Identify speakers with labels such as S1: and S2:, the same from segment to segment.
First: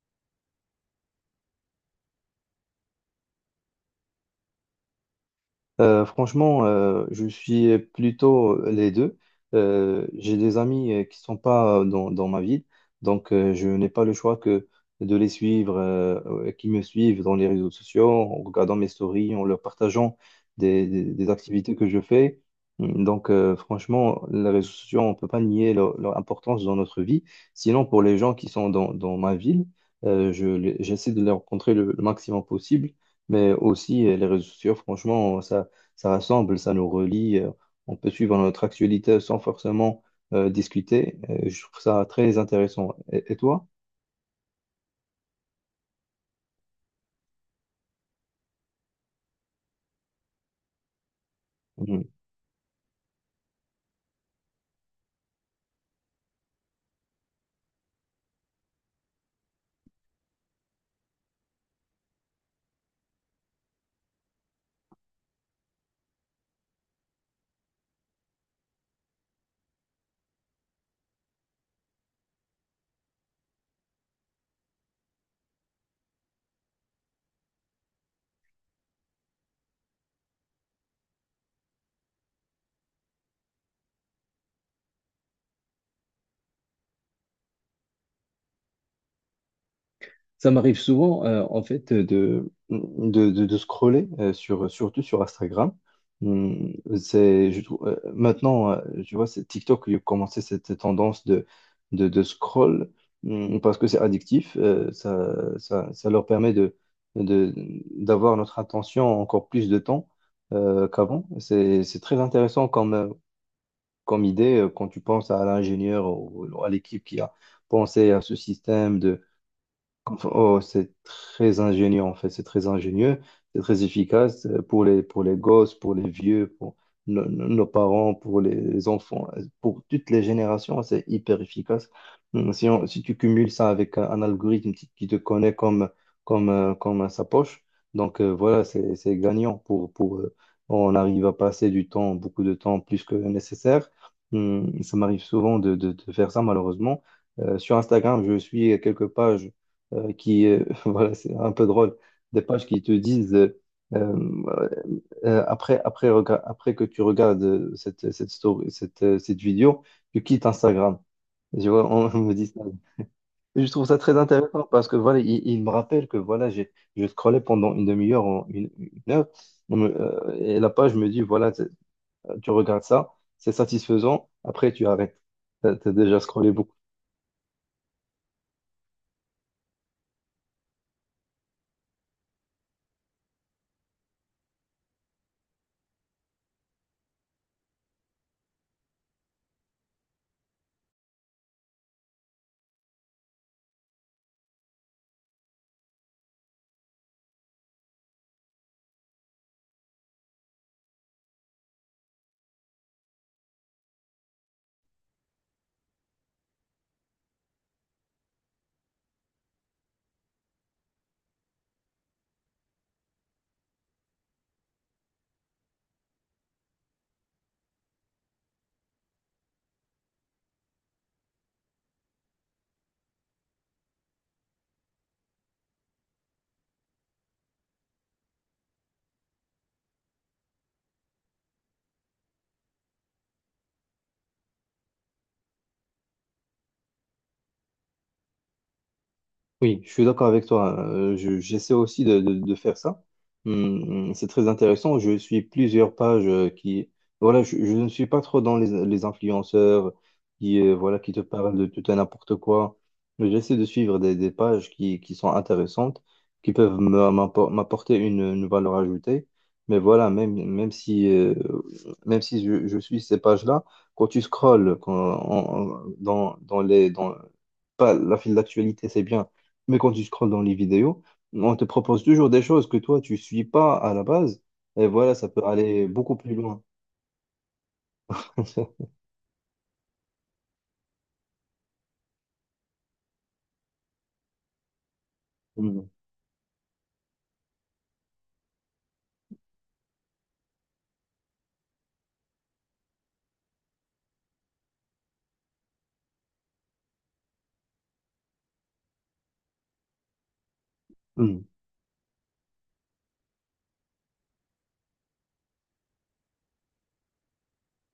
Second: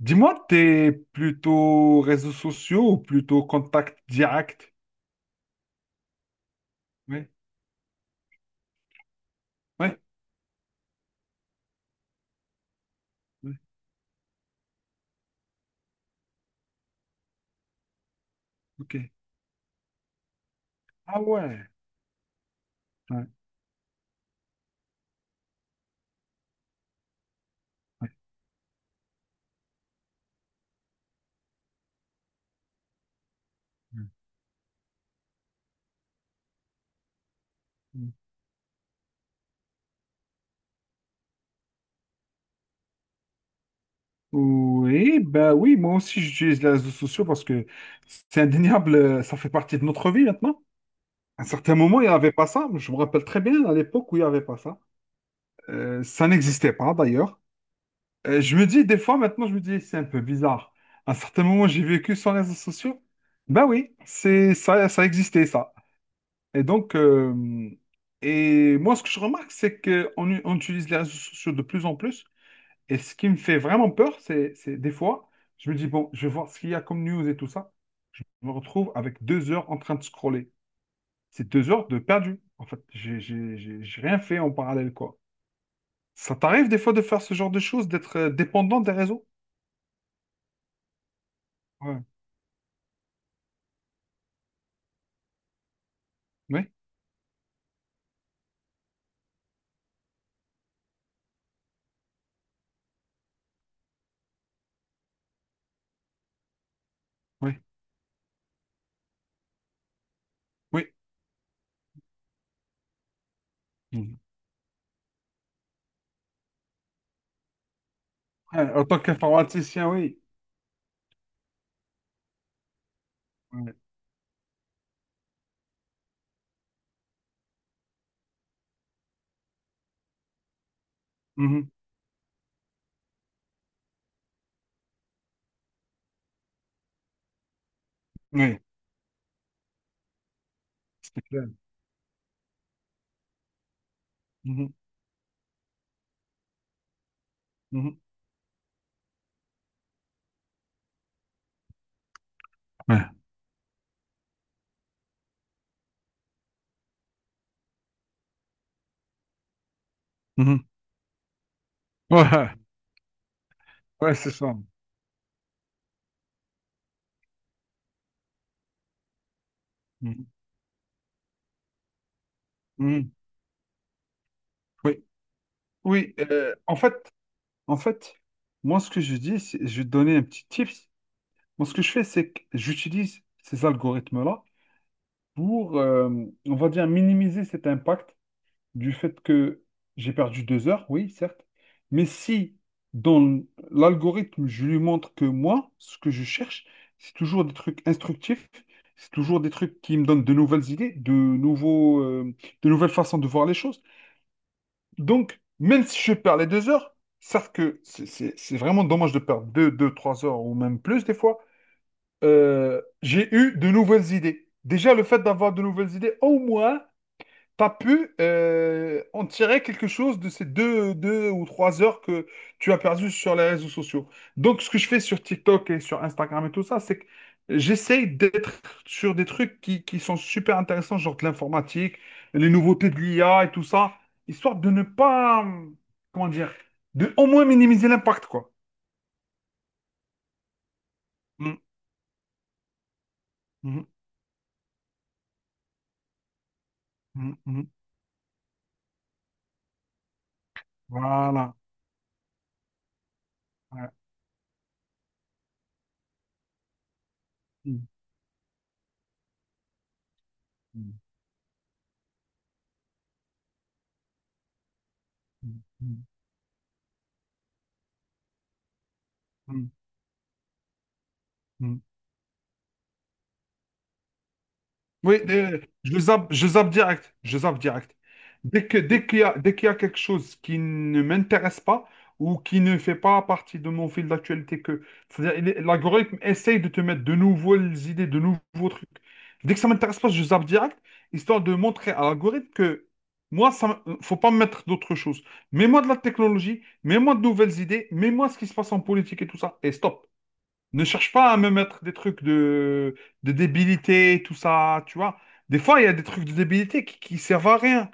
S1: Dis-moi, t'es plutôt réseaux sociaux ou plutôt contact direct?
S2: Franchement, je
S1: Oui,
S2: suis plutôt les deux.
S1: oui,
S2: J'ai des amis qui sont pas dans ma ville, donc
S1: oui,
S2: je n'ai pas le choix que de les suivre, qui me suivent dans les réseaux sociaux, en regardant mes
S1: ok.
S2: stories, en leur partageant
S1: Ah
S2: des
S1: ouais.
S2: activités que je fais. Mmh,
S1: Ouais,
S2: Donc, franchement, les réseaux sociaux, on ne peut pas nier leur importance dans notre vie. Sinon, pour
S1: ouais,
S2: les gens qui sont dans ma ville, j'essaie de les rencontrer le maximum possible. Mais aussi, les réseaux sociaux, franchement, ça rassemble, ça nous relie. On peut
S1: ouais.
S2: suivre notre actualité sans forcément discuter. Je trouve ça très intéressant. Et toi?
S1: Oui, ben oui, moi aussi j'utilise les réseaux sociaux parce que c'est indéniable, ça fait partie de notre vie maintenant. À un certain moment,
S2: Mmh.
S1: il n'y avait pas ça. Je me rappelle très bien à l'époque où il n'y avait pas ça. Ça n'existait pas d'ailleurs. Je me dis, des fois maintenant, je me dis, c'est un peu bizarre. À un certain moment, j'ai vécu sans réseaux sociaux. Ben oui, c'est ça, ça existait ça. Et donc, et moi, ce que je remarque, c'est qu'on on utilise les réseaux sociaux de plus en plus. Et ce qui me fait vraiment peur, c'est des fois, je me dis, bon, je vais voir ce qu'il y a comme news et tout ça. Je me retrouve avec deux heures en train de scroller. C'est deux heures de perdu. En fait, j'ai rien fait en parallèle, quoi. Ça t'arrive des fois de faire ce genre de choses, d'être dépendant des réseaux?
S2: Ça m'arrive souvent, en fait,
S1: Ouais.
S2: de scroller, surtout sur Instagram.
S1: Oui,
S2: C'est, je trouve, maintenant, tu vois, c'est TikTok qui a commencé cette tendance de scroll, parce que c'est addictif. Ça leur permet de,
S1: oui,
S2: d'avoir notre attention encore plus de temps,
S1: oui.
S2: qu'avant. C'est très intéressant
S1: Mhm.
S2: comme idée quand tu penses à l'ingénieur ou à l'équipe qui a pensé à ce
S1: Ouais, en
S2: système
S1: tant
S2: de
S1: qu'informaticien,
S2: comme
S1: oui.
S2: ça. Oh, c'est très ingénieux en fait, c'est très ingénieux, c'est
S1: Ouais.
S2: très efficace pour les gosses, pour les vieux, pour nos parents, pour les enfants, pour toutes les générations, c'est hyper
S1: Mhm.
S2: efficace. Si, si tu cumules ça avec un algorithme qui te connaît comme à sa poche, donc
S1: Oui,
S2: voilà, c'est gagnant pour on
S1: c'est
S2: arrive à
S1: clair.
S2: passer du temps, beaucoup de temps plus que nécessaire.
S1: Mhm.
S2: Ça m'arrive souvent de faire ça malheureusement. Sur
S1: Mhm.
S2: Instagram, je suis quelques pages voilà, c'est un peu drôle, des pages qui te
S1: Ouais.
S2: disent, euh, après que tu regardes cette story, cette vidéo, tu quittes
S1: Mhm.
S2: Instagram. Je vois, on me dit
S1: Ouais.
S2: ça. Et je trouve ça
S1: Ouais,
S2: très
S1: c'est ça.
S2: intéressant parce que voilà, il me rappelle que voilà, je scrollais pendant une demi-heure, 1 heure,
S1: Mhm.
S2: et la page me dit, tu regardes
S1: Mhm.
S2: ça, c'est satisfaisant, après tu
S1: Oui,
S2: arrêtes. T'as
S1: oui.
S2: déjà scrollé beaucoup.
S1: En fait, Moi, ce que je dis, je vais te donner un petit tips. Moi, ce que je fais, c'est que j'utilise ces algorithmes-là pour, on va dire, minimiser cet impact du fait que j'ai perdu deux heures, oui, certes. Mais si dans l'algorithme, je lui montre que moi, ce que je cherche, c'est toujours des trucs instructifs, c'est toujours des trucs qui me donnent de nouvelles idées, de nouveaux, de nouvelles façons de voir les choses. Donc, même si je perds les deux heures, certes que c'est vraiment dommage de perdre deux, trois heures ou même plus des fois, j'ai eu de nouvelles idées. Déjà, le fait d'avoir de nouvelles idées, au moins, pas pu en tirer quelque chose de ces deux ou trois heures que tu as perdu sur les réseaux sociaux. Donc, ce que je fais sur TikTok et sur Instagram et tout ça, c'est que j'essaye d'être sur des trucs qui sont super intéressants, genre de l'informatique, les nouveautés de l'IA et tout ça, histoire de ne pas, comment dire, de au moins minimiser l'impact, quoi.
S2: Oui, je suis d'accord avec toi.
S1: Mm,
S2: J'essaie aussi de faire ça.
S1: mm,
S2: C'est très intéressant. Je suis plusieurs pages qui...
S1: mm,
S2: Voilà,
S1: mm.
S2: je ne suis pas trop dans les influenceurs voilà, qui te parlent
S1: Voilà.
S2: de tout et n'importe quoi. Mais j'essaie de
S1: Ouais.
S2: suivre des pages qui sont intéressantes, qui peuvent
S1: Mm,
S2: m'apporter une valeur ajoutée. Mais voilà,
S1: mm,
S2: même si je suis ces pages-là, quand tu scrolles quand, en- en-
S1: mm,
S2: dans, dans pas la file d'actualité, c'est bien,
S1: mm, mm,
S2: mais quand tu scrolles dans les vidéos, on te
S1: mm.
S2: propose toujours des choses que toi, tu suis pas à la base. Et voilà,
S1: Oui,
S2: ça peut aller beaucoup plus
S1: je
S2: loin.
S1: zappe direct, je zappe direct. Dès qu'il y a, dès qu'il y a quelque chose qui ne m'intéresse pas ou qui ne fait pas partie de mon fil d'actualité c'est-à-dire,
S2: Mm,
S1: l'algorithme essaye de te mettre de nouvelles idées, de nouveaux trucs. Dès que ça m'intéresse pas, je zappe direct, histoire de montrer à l'algorithme que moi, ça, faut pas me mettre d'autres choses. Mets-moi de la technologie, mets-moi de nouvelles idées, mets-moi ce qui se passe en politique et tout ça, et stop. Ne cherche pas à
S2: mm,
S1: me mettre des trucs de débilité, tout ça, tu vois. Des fois, il y a des trucs de débilité qui servent à rien.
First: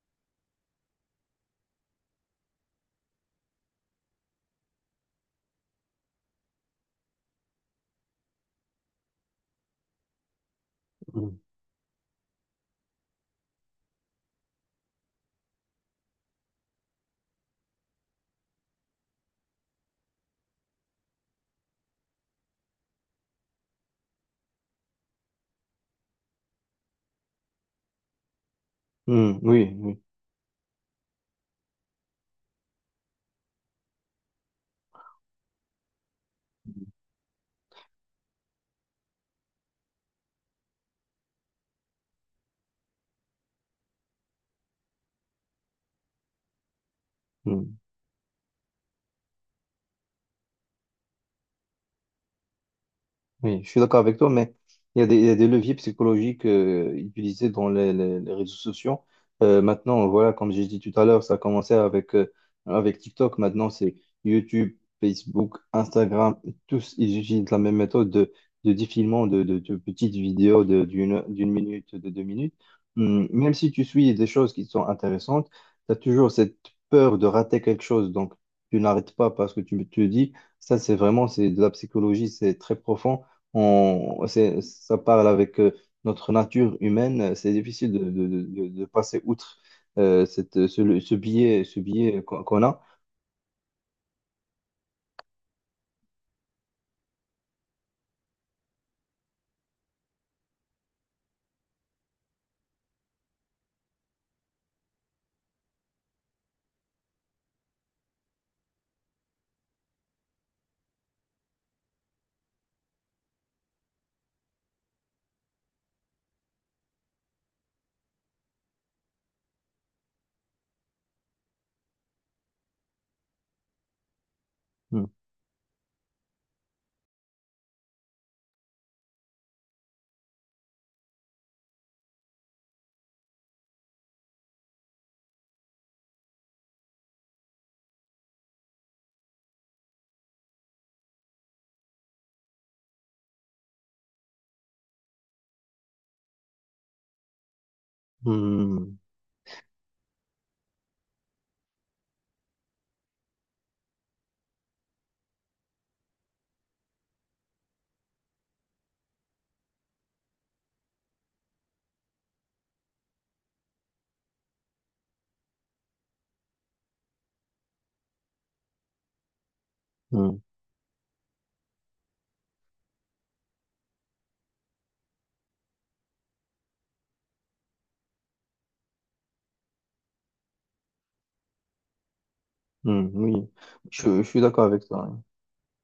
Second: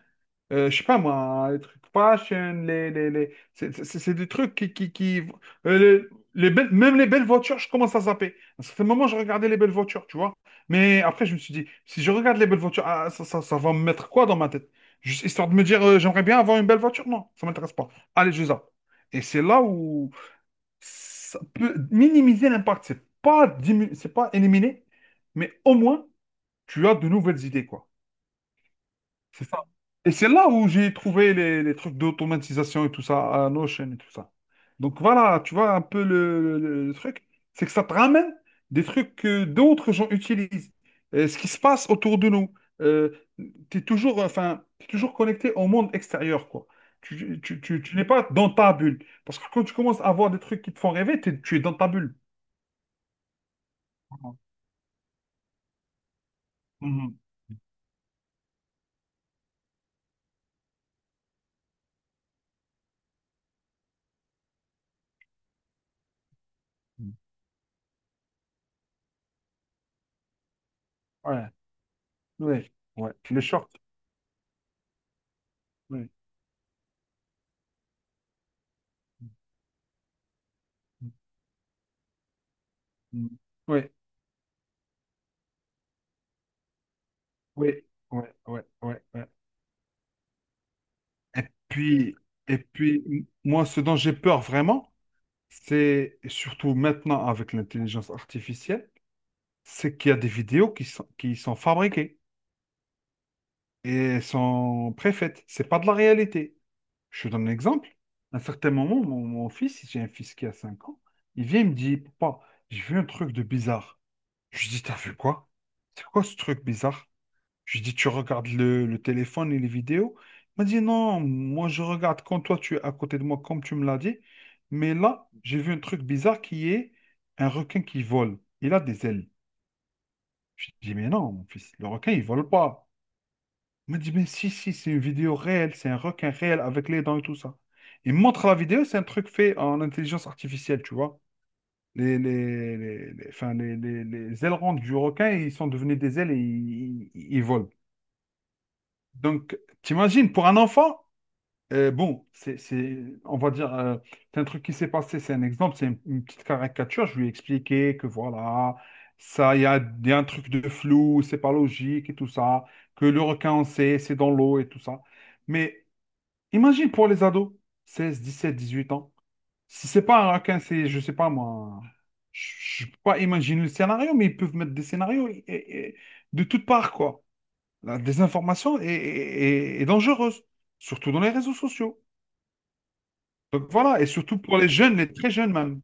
S1: Je sais pas, moi, les trucs fashion, les... C'est des trucs qui... qui... euh, les Même les belles voitures, je commence à zapper. À un certain moment, je regardais les belles voitures, tu vois. Mais après, je
S2: mm,
S1: me suis dit, si je regarde les belles voitures, ah, ça va me mettre quoi dans ma tête? Juste histoire de me dire, j'aimerais bien avoir une belle voiture? Non, ça m'intéresse pas. Allez, je zappe. Et c'est là où ça peut minimiser l'impact. C'est pas éliminer, mais au moins tu as de nouvelles idées, quoi.
S2: mm,
S1: C'est ça.
S2: oui, oui.
S1: Et c'est là où j'ai trouvé les trucs d'automatisation et tout ça, à Notion et tout ça. Donc voilà, tu vois un peu le truc, c'est que ça te ramène des trucs que d'autres gens utilisent, ce qui se passe autour de nous. Euh, T'es toujours, enfin, t'es toujours connecté au monde extérieur, quoi.
S2: Mm.
S1: Tu n'es pas dans ta bulle. Parce que quand tu commences à voir des trucs qui te font rêver, tu es dans ta bulle.
S2: Oui, je suis d'accord avec toi, mais il y a il y a des leviers psychologiques
S1: Mhm.
S2: utilisés dans les réseaux sociaux. Maintenant, voilà, comme j'ai dit tout à l'heure, ça a commencé avec TikTok. Maintenant, c'est YouTube, Facebook, Instagram. Tous, ils utilisent la même méthode de défilement de petites vidéos
S1: Ouais,
S2: d'1 minute, de 2 minutes.
S1: ouais, ouais. Le
S2: Même si
S1: short.
S2: tu suis des choses qui sont intéressantes, tu as
S1: Ouais.
S2: toujours cette peur de rater quelque chose. Donc, tu n'arrêtes pas parce que tu te dis, ça, c'est de la psychologie, c'est très profond,
S1: Mm. Ouais,
S2: ça parle avec notre nature humaine. C'est
S1: ouais,
S2: difficile
S1: ouais, ouais,
S2: de
S1: ouais,
S2: passer
S1: ouais.
S2: outre
S1: Et
S2: ce
S1: puis,
S2: biais
S1: et
S2: qu'on a.
S1: puis, moi, ce dont j'ai peur vraiment, c'est et surtout maintenant avec l'intelligence artificielle, c'est qu'il y a des vidéos qui sont fabriquées et sont préfaites. C'est pas de la réalité. Je te donne un exemple. À un certain moment, mon fils, j'ai un fils qui a 5 ans, il vient, il me dit, Papa, j'ai vu un truc de bizarre. Je lui dis, t'as vu quoi? C'est quoi ce truc bizarre? Je lui dis, tu regardes le téléphone et les vidéos? Il m'a dit, non, moi je regarde quand toi tu es à côté de moi, comme tu me l'as dit. Mais
S2: Hmm.
S1: là, j'ai vu un truc bizarre qui est un requin qui vole. Il a des ailes. Je lui dis, mais non, mon fils, le requin, il vole pas. Il m'a dit, mais si, si, c'est une vidéo réelle, c'est un requin réel avec les dents et tout ça. Il me montre la vidéo, c'est un truc fait en intelligence artificielle, tu vois. Enfin, les ailerons du requin, ils sont devenus des ailes et ils volent.
S2: Hmm.
S1: Donc, t'imagines, pour un enfant, bon, c'est, on va dire, c'est un truc qui s'est passé, c'est un exemple, c'est une petite caricature. Je lui ai expliqué que voilà, ça, il y a un truc de flou, c'est pas logique et tout ça, que le requin, on sait, c'est dans l'eau et tout ça. Mais imagine pour les ados, seize dix sept dix huit ans. Si c'est pas un
S2: Hmm.
S1: requin, c'est, je sais pas moi, je peux pas imaginer le scénario, mais ils peuvent mettre des scénarios de toutes parts, quoi. La désinformation est dangereuse, surtout dans les réseaux sociaux.
S2: Hmm. Oui,
S1: Donc voilà, et
S2: je
S1: surtout
S2: suis
S1: pour
S2: d'accord
S1: les
S2: avec
S1: jeunes,
S2: toi,
S1: les
S2: hein.
S1: très jeunes même.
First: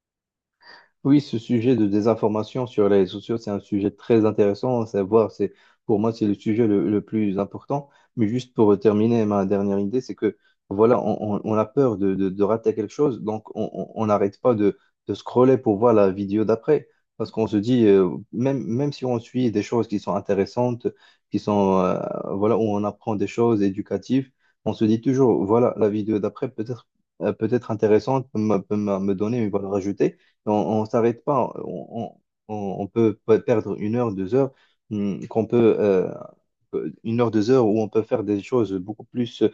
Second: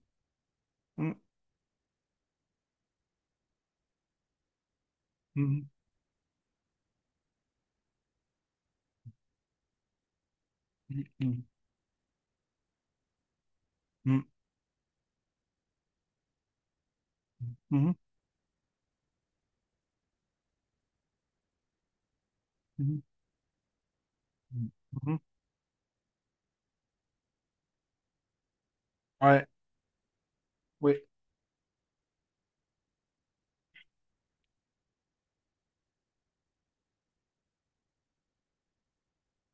S1: Mm,
S2: Oui, ce sujet de désinformation sur les réseaux sociaux, c'est un sujet très intéressant à savoir.
S1: mhm,
S2: Pour moi, c'est le sujet le plus important. Mais juste pour terminer, ma dernière idée, c'est que voilà,
S1: mhm,
S2: on a peur de rater quelque chose, donc on
S1: mhm,
S2: n'arrête pas de scroller pour voir la vidéo d'après. Parce qu'on se dit,
S1: mhm,
S2: même si on suit des choses qui sont intéressantes, qui sont, euh, voilà, où on
S1: mhm,
S2: apprend des choses éducatives,
S1: mhm,
S2: on se dit
S1: mhm.
S2: toujours, voilà, la vidéo d'après peut-être peut-être intéressante, me donner
S1: Ouais,
S2: une valeur ajoutée. On ne
S1: ouais,
S2: s'arrête pas. On peut perdre 1 heure, 2 heures, qu'on peut 1 heure, 2 heures où on peut faire des choses beaucoup plus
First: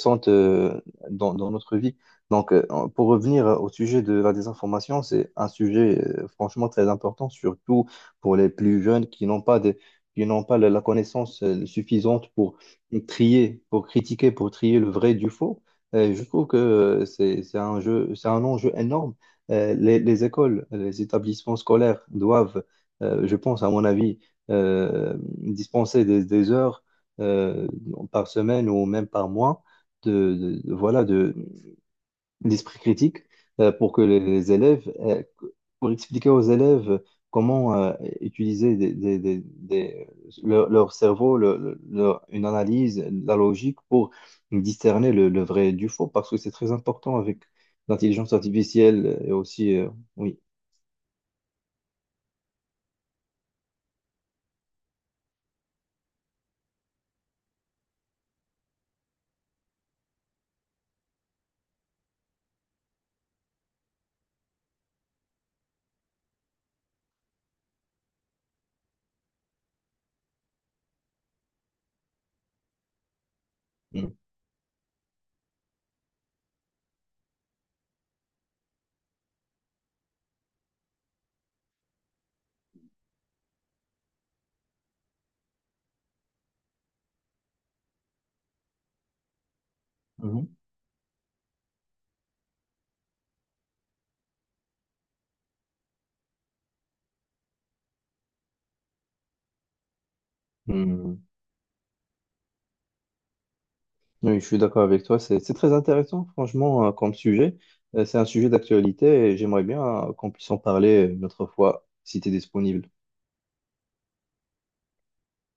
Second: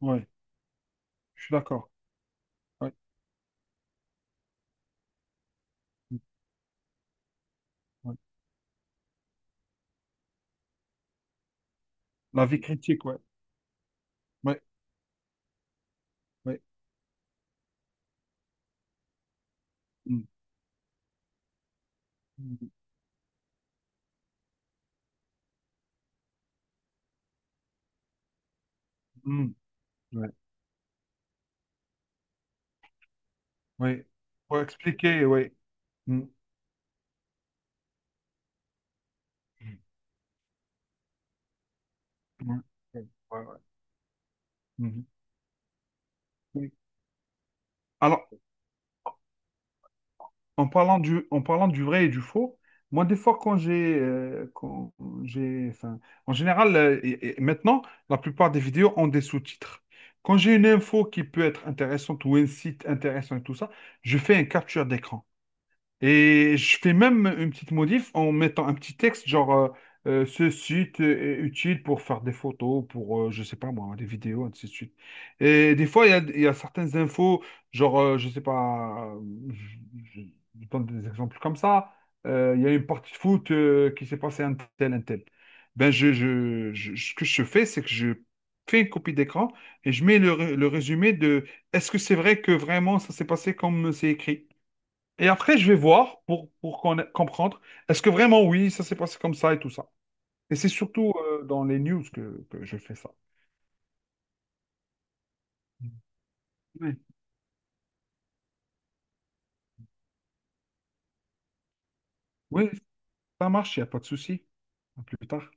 S1: ouais,
S2: dans,
S1: je
S2: dans
S1: suis
S2: notre
S1: d'accord.
S2: vie.
S1: Ouais,
S2: Pour revenir au sujet de la désinformation, c'est un sujet
S1: mm,
S2: franchement très important, surtout
S1: ouais.
S2: pour les plus jeunes qui n'ont pas de, qui n'ont pas la connaissance suffisante
S1: La
S2: pour
S1: vie critique, ouais,
S2: trier, pour critiquer, pour
S1: ouais,
S2: trier le vrai du faux. Et je trouve que
S1: ouais.
S2: c'est un jeu, c'est un enjeu énorme.
S1: Mm,
S2: Les écoles, les établissements scolaires doivent,
S1: mm,
S2: je pense, à mon avis, euh, dispenser des heures euh, par semaine ou même par
S1: mm,
S2: mois
S1: ouais,
S2: de- voilà de d'esprit critique pour que
S1: ouais.
S2: les
S1: Faut
S2: élèves
S1: expliquer, ouais.
S2: pour
S1: Mm.
S2: expliquer aux élèves comment utiliser leur cerveau, une
S1: Ouais,
S2: analyse, la
S1: ouais, ouais.
S2: logique pour
S1: Mhm.
S2: discerner le vrai du faux parce que c'est
S1: Oui.
S2: très important avec
S1: Alors,
S2: l'intelligence artificielle et aussi oui.
S1: en parlant du vrai et du faux, moi, des fois, quand j'ai, enfin, en général, et maintenant, la plupart des vidéos ont des sous-titres. Quand j'ai une info qui peut être intéressante ou un site intéressant et tout ça, je fais un capture d'écran. Et je fais même une petite modif en mettant un petit texte, genre ce site est utile pour faire des photos, pour, je sais pas moi, des
S2: Mhm.
S1: vidéos, ainsi de suite. Et des fois, il y a certaines infos, genre, je sais pas, je, je- je donne des exemples comme ça. Il y a une partie de foot qui s'est passée un tel, un tel. Ben, ce que je fais, c'est que je fais une copie d'écran et je mets
S2: Mhm.
S1: le résumé de est-ce que c'est vrai que vraiment ça s'est passé comme c'est écrit? Et après, je vais voir pour comprendre, est-ce que vraiment, oui, ça s'est passé comme ça et tout ça. Et c'est surtout
S2: Mhm.
S1: dans les news que je fais ça.
S2: Oui, je suis d'accord avec toi. C'est très intéressant, franchement,
S1: Oui,
S2: comme sujet. C'est un sujet d'actualité et j'aimerais bien qu'on puisse en parler une autre fois, si tu es
S1: oui,
S2: disponible.
S1: ça marche, il n'y a pas de souci. À plus tard.